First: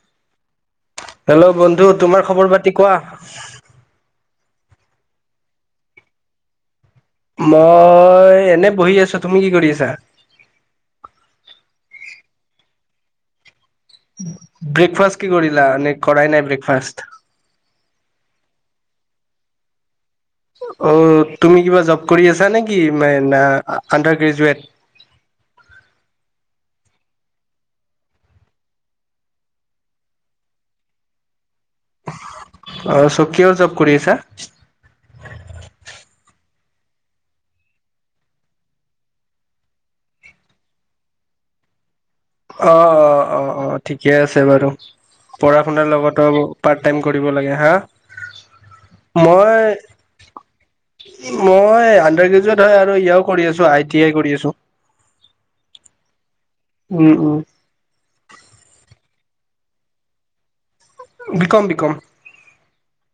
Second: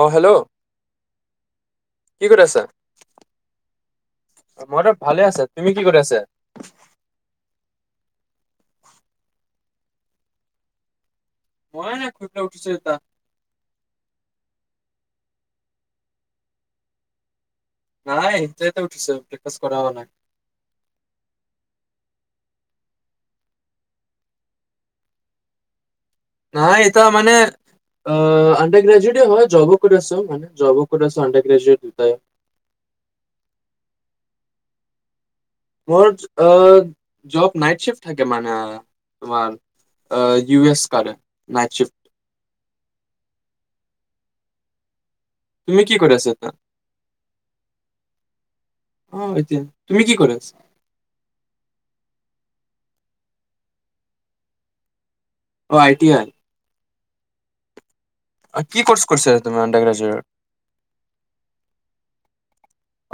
অ hello hello বন্ধু কি তোমাৰ কৰি খবৰ আছা পাতি কোৱা মই ত ভালে আছে তুমি কি কৰি আছা মই এনে বহি আছো তুমি কি কৰি আছা মই নাই খুটল উঠিছো এটা ব্ৰেকফাষ্ট কি কৰিলা নে কৰাাই নাই ব্ৰেকফাষ্ট নাই ইটোয়াতে উঠিচো ব্ৰেকফাষ্ট কৰা হোৱা নাই। অ' তুমি কিবা জব কৰি আছা নেকি [unintelligible] আনডাৰ গ্ৰেজুৱেট? নাই এইটা মানে অ' আণ্ডাৰ গ্ৰেজুৱেটে হয় জবক কৰি আছো মান জবও কৰি আছো আণ্ডাৰ গ্ৰট দুটাই অ' চ কিহৰ জব কৰি আছা? মোৰ জব নাইট চিফট থাকে মানে। তোমাৰ আ ইউ এচ ক নাইটছিফ অ', অ', অ', অ', অ' ঠিকে আছে বাৰু। পঢ়া তুমি শুনাৰ কি কৰি লগতো আছা এতিয়া পাৰ্ট টাইম কৰিব লাগে হা। অ' মই এতিয়া তুমি কি কৰি আছ? মই আনডাৰ গ্ৰেজুৱেট হয় আৰু ইয়ও কৰি আছো আই টি আই কৰি আছো। অ' আই টি আই। উম, উম। আ কি কৰ্চ কৰিছা তুমাৰ আণ্ডাৰ গ্ৰেজুৱেট? BCom BCom.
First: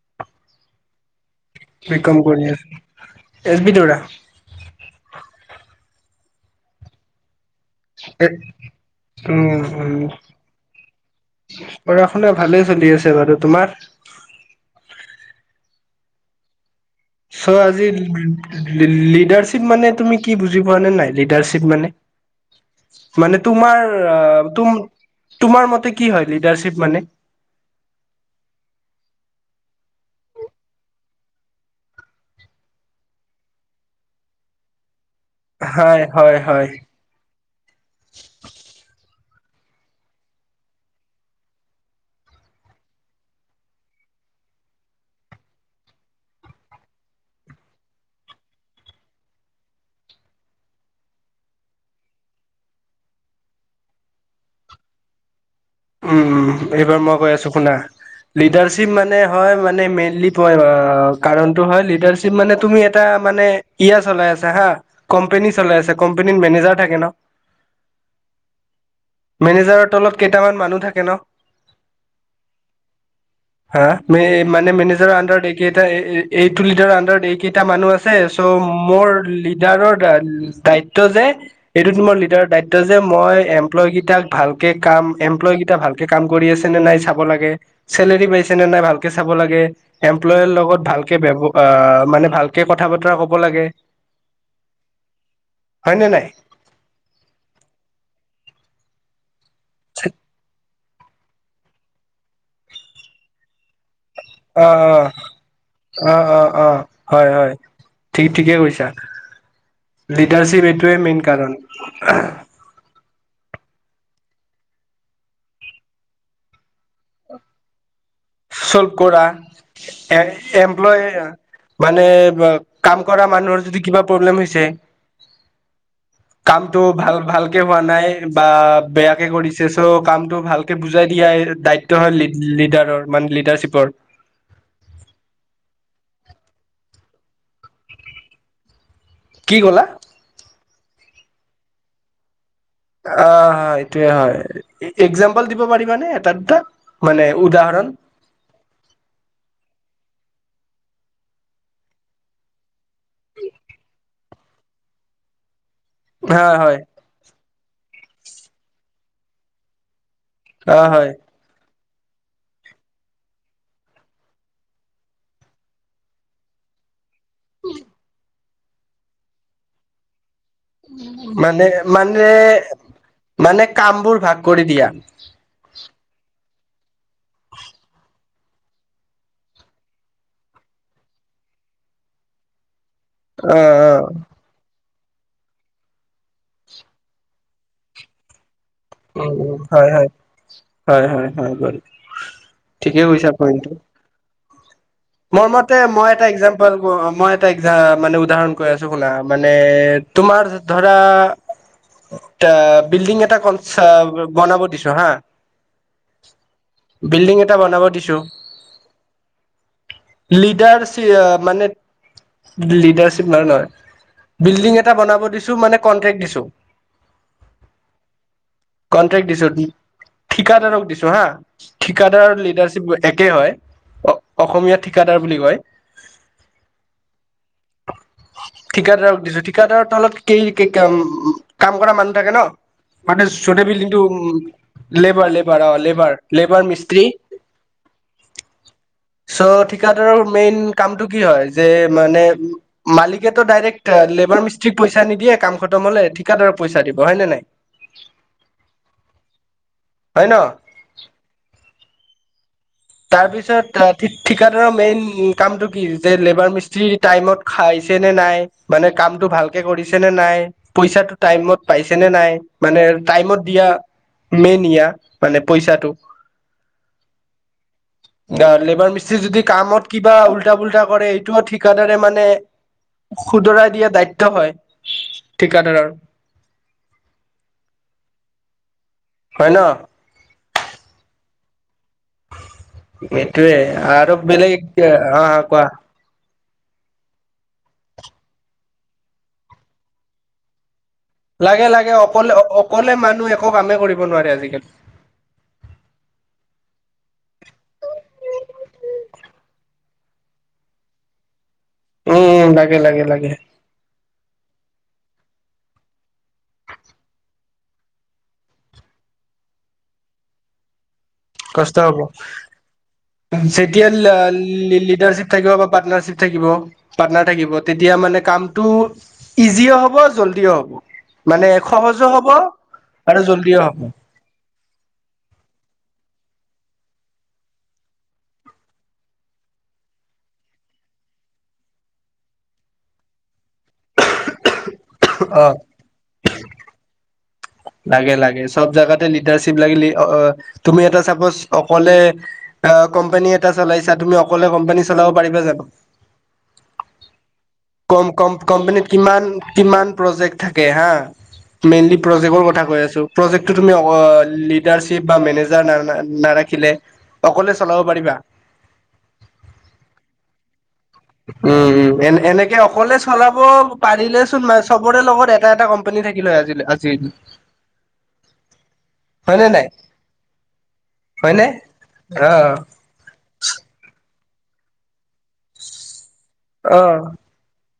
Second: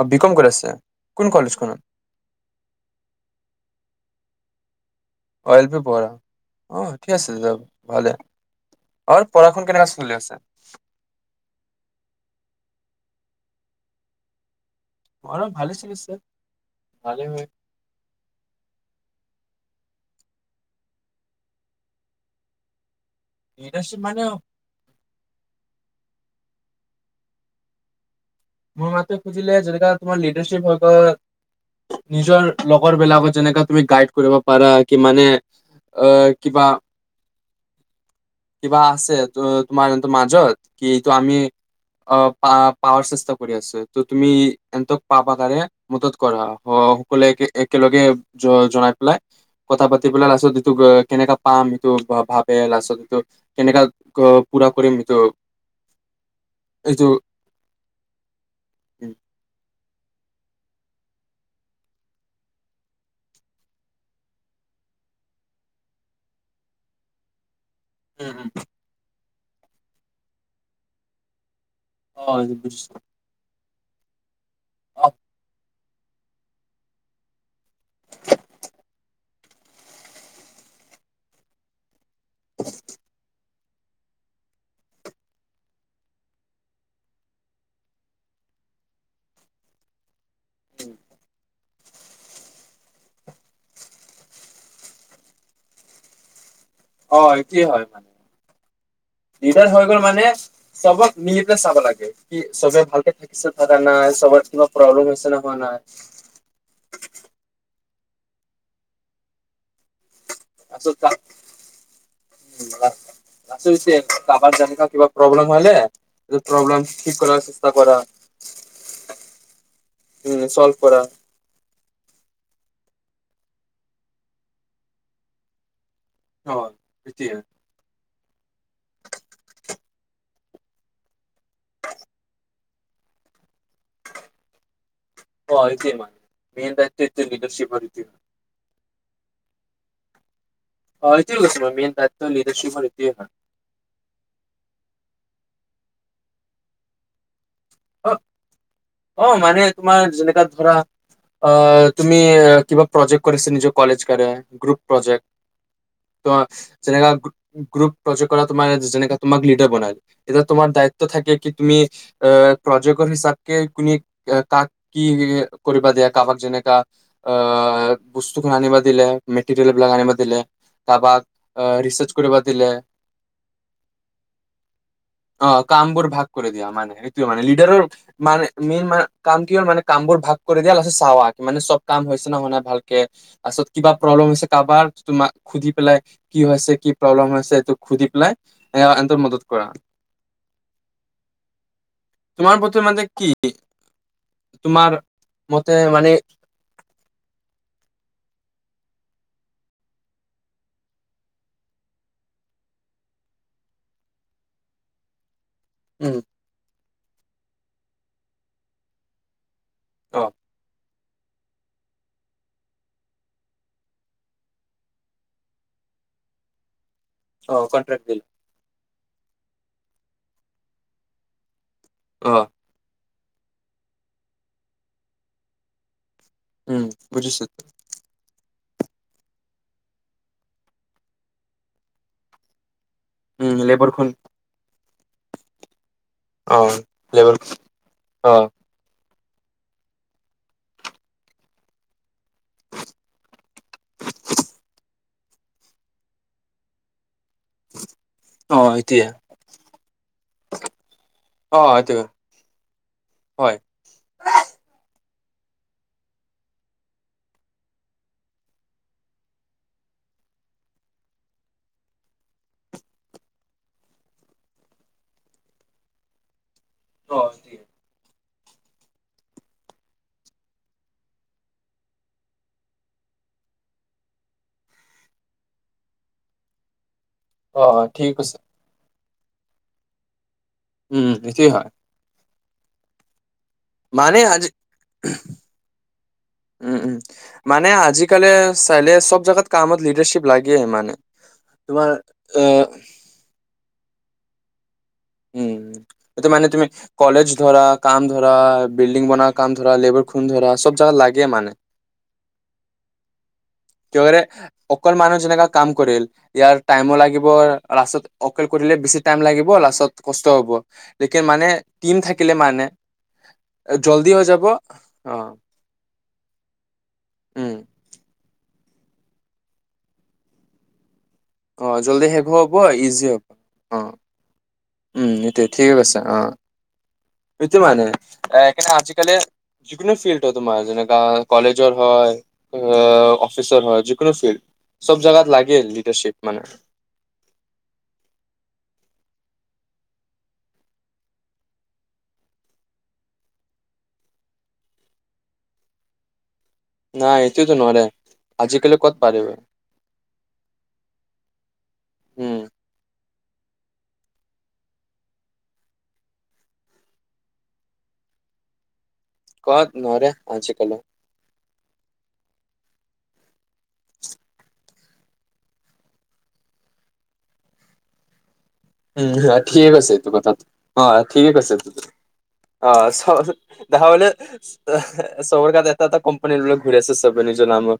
অ' বিকম কৰি আছে, কোন কলেজখনত? বিকম কৰি আছো, এছ বি দেউৰা। অ এল পি পঢ়া, অ ঠিক আছে [unintelligible] ভালে, এ- অৰ পঢ়া উম - শুন কেনেকা উম চলি আছে? পঢ়া - শুনা ভালেই চলি আছে বাৰু তোমাৰ? মৰ ভালে চলিছে, ভালে হৈ চ আজি লি লি লিডাৰশ্বিপ মানে তুমি কি বুজি পোৱা নে নাই লিডাৰশ্বিপ মানে মানে তোমাৰ লিডাৰশ্বিপ আ মানে তুম তোমাৰ মতে কি হয় লিডাৰশ্বিপ মানে? মোৰ মাততে খুজিলে যেনেকা তোমাৰ লিডাৰশিপ হয় গল নিজৰ লগৰবিলাকত যেনেকা তুমি গাইড কৰিব পাৰা কি মানে হয় আহ হয় কিবা হয় কিবা আছে ত তোমাৰ যোনটো মাজত, কিটো আমি অ পা পাৱাৰ চস্তক কৰি আছে, ত তুমি এনথক পাবা তাৰে মদত কৰা স সকলোৱে একে একেলগে জ জনাই পেলাই কথা পাতিবলে লাষ্টত [unintelligible] কেনেকা পাম সিটো ভাব ভাবে লাছত এইটো কেনেকা ক পুৰা কৰিম সেইটোক? উম, উম, এইবাৰ মই কৈ আছো শুনা, লীডাৰশ্বীপ মানে হয় মানে মেইনলী পই হয় কাৰণটো হয় লীডাৰশ্বীপ মানে তুমি এটা মানে ইয়া চলাই আছা হা কম্পেনী চলাই আছে, কম্পেনীৰ মেনেজাৰ থাকে ন। উম। মেনেজাৰৰ তলত কেইটামান মানুহ থাকে ন? অ' [unintelligible] হা মে মানে মেনেজাৰৰ অ', আণ্ডাৰত এইকেইটা এ এ এইটো লিডাৰৰ আণ্ডাৰত এই কেইটা মানুহ আ চে চ মোৰ লিডাৰৰ দা দায়িত্ব যে এইটো তোমাৰ লি লিডাৰৰ দায়িত্ব যে মই এমপ্লয় কেইটাক ভালকে কাম এমপ্লয় কেইটা ভালকে কাম কৰি আছে নে নাই চাব লাগে, চেলেৰি পাইছে নে নাই ভালকে চাব লাগে। এমপ্লয়ৰ লগত উম, ভালকে বৱ আ মানে ভাল কে কথা - বতৰা কব লাগে হয়নে নাই? অ' একে হয় মানে লিডাৰচ হৈ গ'ল মানে চবক নিজে চাব লাগে, কি চবে ভালকে থাকিছে পাৰা নাই চবত অ' কিবা প্ৰব্লেম অ', হৈছে নে হোৱা নাই অ' অ' অ', হয় হয়, ঠিক ঠিকে কৈছা। লীডাৰশ্বীপ এইটোৱে মেইন কাৰণ আহ। [unintelligible] কাৰবাৰ যেনেকা কিবা প্ৰব্লেম হলে এইটো প্ৰব্লেম ঠিক কৰাৰ চেষ্টা কৰা। চলভ কৰা এ উম, চল্ভ কৰা এমপ্লয় মানে বা কাম কৰা মানুহৰ যদি কিবা প্ৰব্লেম হৈছে অ', কামটো ভাল এইটোৱে ভালকে হোৱা নাই বা বেয়াকে কৰিছে, চ' কামটো ভালকে বুজাই দিয়াই দায়িত্ব হয় লি লিডাৰৰ মানে লিডাৰশ্বিপৰ। অ [unintelligible] লিডাৰশ্বিপৰ এইটো। কি ক'লা? অ সেইটোৱে কৈছিলো মেন টাইপটো লিডাৰশ্বিপৰ এই অ হয় এইটোয়ে হয়, এ একজাম্পল দিব পাৰিবানে এটা দুটা, মানে উদাহৰণ? অ, অ মানে তোমাৰ যেনেকা ধৰা অ', তুমি কিবা প্ৰজেক্ট কৰিছা? নিজৰ কলেজ কাৰনে, গ্ৰুপ প্ৰজেক্ট। ত' হয় হয় যেনেকা গ্ৰুপ প্ৰজেক কৰা, তোমাৰ যেনেকা তোমাক লিডাৰ বনাই। এতিয়া তোমাৰ অ দায়িত্ব হয় থাকে, কি তুমি এ প্ৰজেকৰ হিচাপকে তুমি কাক কি কৰিবা দিয়া? কাৰোবাক যেনেকা অ', বস্তুখন আনিব দিলে, মেটেৰিয়েল বিলাক আনিব দিলে। কাৰোবাক মানে, ৰিচাৰ্চ মানে, কৰিবা দিলে মানে কাম বোৰ ভাগ কৰি দিয়া। অ', কাম বোৰ ভাগ কৰি দিয়া মানে, সেইটোৱেই মানে, লিডাৰৰ মানে মেইন, মানে কাম কি হ'ল মানে কাম বোৰ ভাগ কৰি দিয়া, তাৰপিছত চাৱা, মানে চব কাম হৈছেনে নাই হোৱা ভাল অ তাৰপিছত কিবা প্ৰব্লেম অ হৈছে কাৰোবাৰ, তোমাক সুধি পেলাই কি হৈছে? কি প্ৰব্লেম হৈছে? এইটো সুধি পেলাই, এ আনটো উম মদত উম কৰা। হয় হয়, হয়, হয়, হয়। তোমাৰ প্ৰতি ঠিকে মানে কি? কৈছা পইণ্টটো। তোমাৰ মোৰ মতে, মই এটা একযাম মই এটা একযাম মানে উদাহৰণ কৈ আছো শুনা, মানে তোমাৰ ধৰা [inaudible] বিল্ডিং এটা কন, বনাব দিছো হা। উম। বিল্ডিং এটা বনাব দিছোঁ। অ লিডাৰচি মানে লিডাৰশ্বিপ মানে নহয়। বিল্ডিং এটা বনাব দিছোঁ, মানে কন্ট্ৰেক্ট দিছোঁ। অ', কন্ট্ৰেক্ট দিল কনট্ৰেক্ট দিছোঁ, ঠিকাদাৰক দিছোঁ হা, অ ঠিকাদাৰৰ লিডাৰশ্বিপ একে হয়, অসমীয়াত ঠিকাদাৰ বুলি কয়। উম, বুজিছোঁ। ঠিকাদাৰক দিছোঁ, ঠিকাদাৰৰ তলত কি কাম কৰা মানুহ থাকে ন। মানে উম চুটি বিল্ডিংটো লেবাৰখন লেবাৰ লেবাৰ অ', লেবাৰ। অ লেবাৰ, মিস্ত্ৰী, লেবাৰ অ চ' ঠিক কাদাৰৰ মেইন কামটো কি হয়? যে মানে মালিকেটো ডাইৰেক্ট লেবাৰ মিস্ত্ৰিক পইচা পইচা নিদিয়ে কাম খতম হ'লে, ঠিকাদাৰক পইচা দিব হয় নে নাই? অ', হয় দিয়া, হয় ন অ', এইটো। তাৰপিছত, ঠিকাদাৰৰ মেইন কামটো কি? যে লেবাৰ মিস্ত্ৰি টাইমত খাইছে নে নাই, মানে কামতটো ভালকে কৰিছে নে নাই। পইচাটো টাইমত পাইছে নে নাই? মানে টাইমত দিয়া মেনিয়া, মানে পইচাটো। অ'। লেবাৰ মিস্ত্ৰীৰ যদি কামত কিবা উল্টা পুল্টা কৰে, এইটোও ঠিকাদাৰে মানে শুদ্ধৰাই দিয়া দায়িত্ব হয়, ঠিকাদাৰৰ। অ', অ', ঠিকেই কৈছে। হয় ন। উম, এইটোৱেই হয়। এইটোৱেই আৰু মানে আজি বেলেগ, অ', অ', কোৱা। উম, উম, মানে আজিকালি চালে চব জোগাত কামত লিডাৰশ্বিপ লাগেই মানে। লাগে তোমাৰ লাগে, অকলে, আহ অকলে মানুহ একো কামেই কৰিব নোৱাৰে আজিকালি। উম, এইটো মানে তুমি কলেজ ধৰা কাম ধৰা বিল্ডিং বনোৱাৰ কাম ধৰা লেবাৰ খুন ধৰা চব জাগত লাগে মানে। উম, লাগে লাগে লাগে। কেৰে অঁকৰা মানুহ যেনেক কাম কৰিল ইয়াৰ টাইমো লাগিব লাষ্টত অকেল কৰিলে বেছি টাইম লাগিব লাষ্টত কষ্টও হব। লকে মানে কষ্ট হ'ব টিম থাকিলে মানে। যেতিয়া জল্দি লা হৈ যাব। লি লিডাৰশ্বিপ অ', থাকিব বা পাৰ্টনাৰশ্বিপ থাকিব পাৰ্টনাৰ উম, থাকিব তে- তিয়া মানে কামটো ইজিও হ'ব জল্দিও হ'ব। মানে অ', জল্দি সহজো শেষ হ'ব ইজি হ'ব। আৰু জল্দিও হ'ব। অ', উম এইটোয় ঠিকেই কৈছা। অ সেইটো মানে সেইকাৰণে আজিকালি- যিকোনো ফিল্ডত তোমাৰ যেনেকা কলেজৰ হয়, অ' অফিচাৰ হয় যিকোনো ফিল্ড চব জাগাত অ লাগেই লিডাৰশিপ মানে। লাগে লাগে চব জোগাতে লিডাৰশ্বিপ লাগিলেই অ তুমি এটা চাপজ অকলে- অ' কোম্পানী এটা চলাইছা তুমি অকলে কোম্পানী চলাব পাৰিবা জানো? নাই এইটোতো নৰে কম কম আজিকালি কম্পানীত ক'ত পাৰিব কিমান- কিমান প্ৰজেক্ট থাকে হা? মেইনলি- উম প্ৰজেকৰ কথা কৈ আছোঁ। প্ৰজেকটো তুমি অ লিডাৰিপ বা মেনেজাৰ না নাৰাখিলে, অকলে চলাব পাৰিবা? কত নোৱাৰে আজিকালি। উম উম এন এনেকে অকলে চলাব পাৰিলে চোন মা- চবৰে লগত এটা এটা কোম্পানী থাকিলে হয় আজ আজি। উম হয়নে নাই ঠিকেই কৈছে কথাটো অ ঠিকে হয়নে কৈছে অ অ'- দেখা হলে চবৰ তাত এটা এটা কোম্পানী লৈ ঘূৰি অ আছে চব নিজৰ নামত।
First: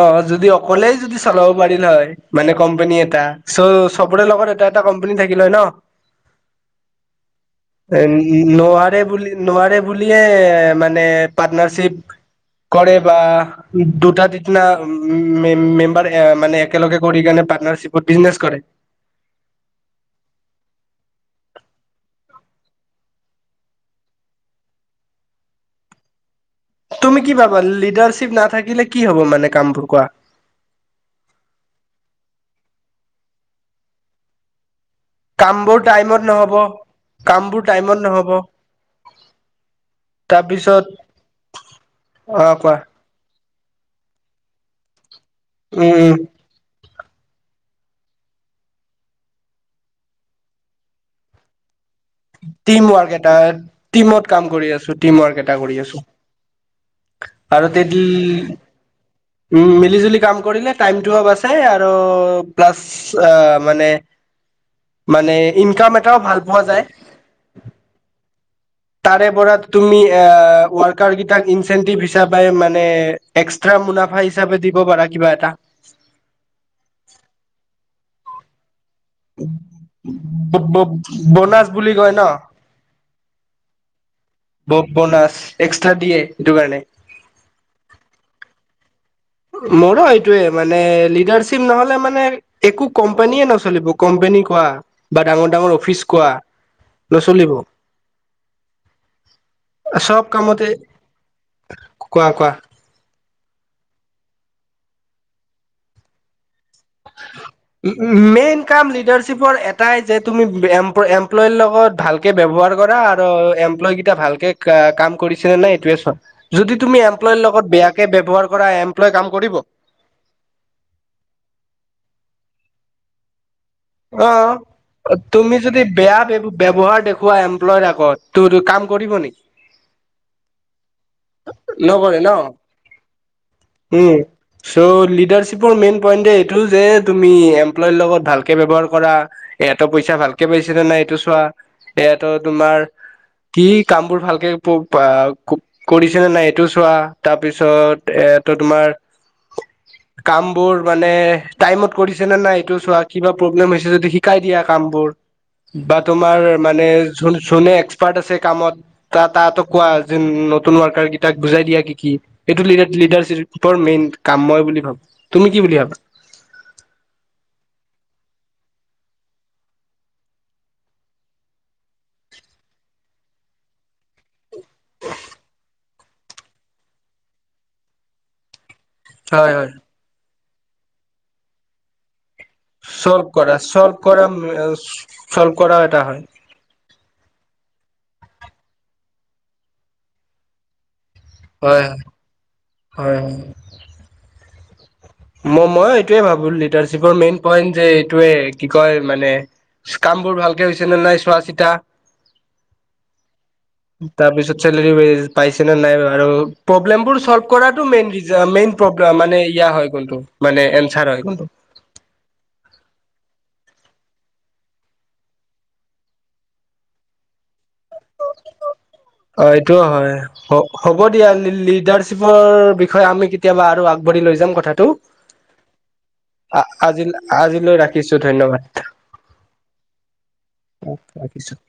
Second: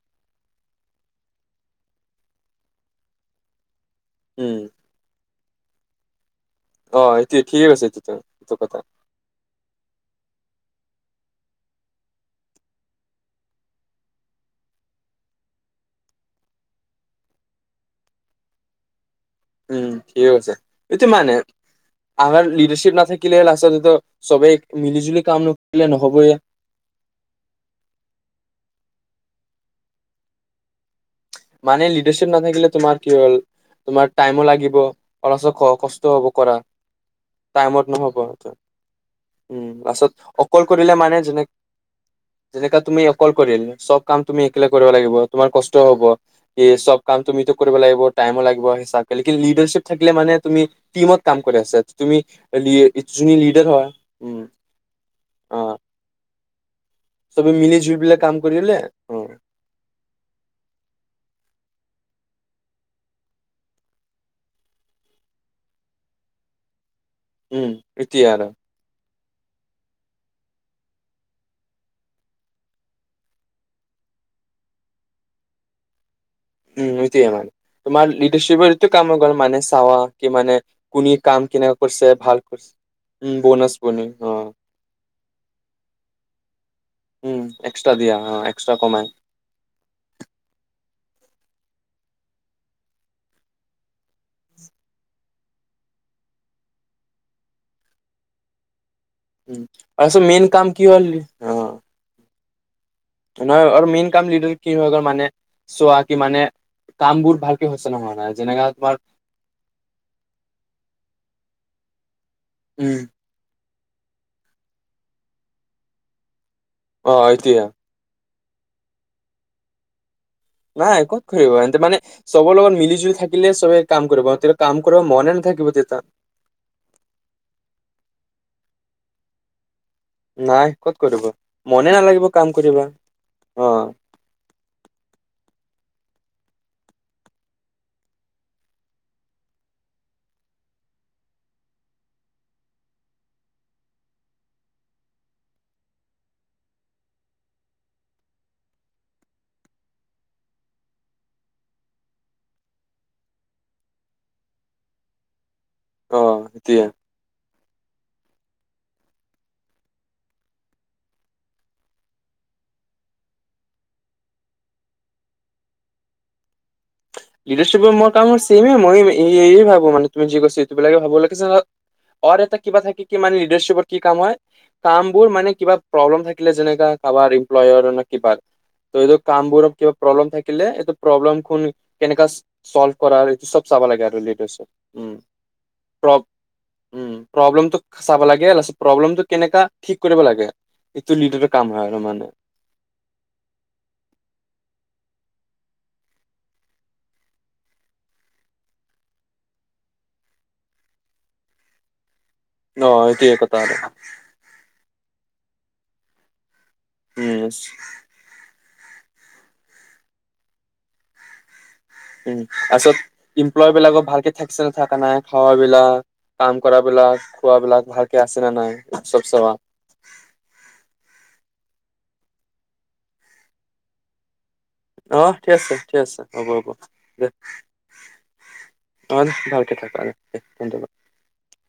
অ যদি অকলেই যদি চলাব পাৰিলে হয় মানে কোম্পানী এটা চ'- চবৰে লগত উম এটা এটা কোম্পানী থাকিলে হয় ন'। অ এইটো ঠিকে কৈছে এইটো নোৱাৰে এইটো কথা বুলি- নোৱাৰে বুলিয়ে মানে পাৰ্টনাৰশ্বিপ- কৰে বা দুটা- না মেম মেম্বাৰ মানে একেলগে কৰিকিনে পাৰ্টনাৰশ্বিপত বিজনেছ কৰে। উম ঠিক আছে সেইটো মানে। আমাৰ লিডাৰশ্বিপ নাথাকিলে লাষ্টততো চবেই মিলি জুলি কাম নকৰিলে নহবয়ে। তুমি কি ভাবা লিডাৰশ্বিপ নাথাকিলে কি হ'ব মানে কামবোৰ কোৱা? মানে লিডাৰশ্বিপ নাথাকিলে তোমাৰ কি হ'ল তোমাৰ টাইমো লাগিব, অলচক ক কামবোৰ কষ্টও টাইমত হব নহ'ব কৰা। টাইমত নহ'ব সেইটো। উম পাছত অকল তাৰপিছত কৰিলে মানে যেনে অ কোৱা যেনেকা তুমি- কল কৰিল চব কাম তুমি একলে কৰিব লাগিব তোমাৰ কষ্টও উম হব। উম ই চব কাম তুমিতো কৰিব লাগিব টাইমো লাগিব হিচাপে লেকিন লিডাৰশ্বিপ থাকিলে মানে তুমি- টিমত কাম কৰি আছে তুমি লি টিম ৱৰ্ক এটা জুই লিডাৰ হয়। টিমত উম কাম কৰি আছো টিম ৱৰ্ক এটা অ' কৰি আছো চবে আৰু মিলি যিবিলাক কাম তে কৰিলে। উম মিলি জুলি কাম কৰিলে টাইমটো অভাৰ চাই আৰু প্লাছ- চা মানে মানে ইনকাম এটাও ভাল পোৱা যায়। উম এতিয়া আৰু- তাৰে পৰা তুমি এ ৱাৰকাৰ কেইটাক ইনচেন্টিভ হিচাপে মানে- এক্সট্ৰা মুনাফা হিচাপে দিব পাৰা কিবা এটা। উম সেইটোৱে মানে তোমাৰ লিডাৰশ্বিৰ- ইটো কাম গল মানে চাৱা কি মানে ব- কোনে ব- কাম বনাছ কনেকোৱা বুলি কয় কৰিছে ন ভাল কৰিছে উম বোনছ বনি অঁ ব বনাছ এক্সট্ৰা দিয়ে সেইটো কাৰণে। উম এক্সট্ৰা দিয়া অঁ এক্সট্ৰা কমাই। মোৰো এইটোৱে মানে লিডাৰশ্বিপ নহলে মানে একো কোম্পানীয়ে নচলিব কোম্পানী কোৱা বা ডাঙৰ ডাঙৰ অফিচ কোৱা। নচলিব। তাৰপিছত চব মেইন কামতে কাম কি হ'ল অ', কোৱা কোৱা। নহয় আৰু মেইন কাম লিডাৰ কি হয় গল মানে চোৱা কি মানে কামবোৰ ভালকে হৈছে নে নাই হোৱা মেইন যেনেকা কাম তোমাৰ লিডাৰশ্বিপৰ এটাই যে তুমি এমপ্লয় লগত ভালকে ব্যৱহাৰ কৰা। উম, অ ভালেকে কাম কৰিছে নে নাই এইটোৱেই চোৱা যদি তুমি অ', এমপ্লয় এইটোয়ে লগত বেয়া কে ব্যৱহাৰ কৰা এমপ্লয় কাম কৰিব। নাই কত কৰিব মানে চবৰ লগত মিলি জুলি থাকিলে চবে কাম কৰিব অ তেতিয়া কাম কৰিব মনে তুমি নাথাকিব যদি তেতিয়া বেয়া ব্যৱহাৰ দেখোৱা এমপ্লয়ৰ আগত তোৰ কাম কৰিব নেকি? নাই ক'ত কৰিব, মনে নকৰে নালাগিব ন কাম কৰিবা অঁ। উম চ' লিডাৰশ্বিপৰ মেইন পইন্ট এইটো যে তুমি এমপ্লয়ৰ লগত ভাল কে ব্যৱহাৰ কৰা এহেঁতৰ পইচা ভালকে পাইছে নে নাই এইটো চোৱা এহেঁতৰ তোমাৰ কি কাম বোৰ ভালকে প অ কৰিছে নে নাই এইটো চোৱা তাৰপিছত এ ত তোমাৰ কাম বোৰ মানে টাইমত কৰিছে নে নাই এইটো চোৱা। কিবা প্ৰব্লেম হৈছে যদি শিকাই দিয়া কাম বোৰ বা অ', তোমাৰ এতিয়া মানে জোন জোনে এক্সপাৰ্ট আছে কামত তা তাহাঁতক কোৱা যে নতুন ৱৰ্কাৰ কেইটাক বুজাই দিয়া কি কি এইটো লিডাৰশ্বিপৰ মেইন কাম মই বুলি ভাবো। তুমি কি বুলি ভাবা? লিডাৰশ্বিপৰ মোৰ কাম ছেমে মই এই ভাবো মানে তুমি যি কৈছা এই বিলাকে ভাবো লিডাৰশ্বিপত অৰ এটা কিবা থাকে কি মানে লিডাৰশ্বিপৰ কি কাম হয় কাম বোৰ মানে কিবা প্ৰব্লেম থাকিলে যেনেকা কাৰোবাৰ এমপ্লয়ৰ ন কিবা কাম হয় হয়। বোৰত কিবা প্ৰব্লেম থাকিলে এইটো প্ৰব্লেম খন কেনেকা চল্ভ কৰাৰ এইটো কৰা চব চাব চল্ভ লাগে আৰু কৰা লিডাৰশিপ উম। চল্ভ কৰাও এটা প্ৰ হয়। উম প্ৰব্লেমটো চাব লাগে প্ৰব্লেমটো কেনেকা ঠিক কৰিব লাগে। এইটো লিডাৰৰ কাম হয় আৰু মানে। হয়। ম মই এইটোৱে ভাবো লিডাৰশ্বিপৰ মেইন পইণ্ট যে এইটোৱে কি কয় মানে কাম বোৰ ভালকে হৈছে নে নাই চোৱা চিতা ন এইটোৱে কথা আৰু। তাৰপিছত চেলেৰী ৱেজ পাইছে নে নাই আৰু পৰব্লেম বোৰ চলভ উম কৰাটো মেইন মেইন প্ৰব্লেম মানে ইয়া হয় কোনটো মানে এনছাৰ হয় গল তোৰ উম আচল এমপ্লয় বিলাকৰ ভালকে থাকছে নে থাকা নাই খাৱাবিলাক কাম কৰা বিলাক, খোৱাবিলাক ভালকে আছে নে নাই চব চাৱা। সেইটো হয়। হ'ব দিয়া লিডাৰশ্বিপৰ বিষয়ে আমি কেতিয়াবা আৰু আগবাঢ়ি লৈ যাম কথা টো অ ঠিক আছে ঠিক আছে হ'ব হ'ব আজি দে আজিলৈ ৰাখিছো, ধন্যবাদ। ভালকে থাকা আৰু ধন্যবাদ। [unintelligible]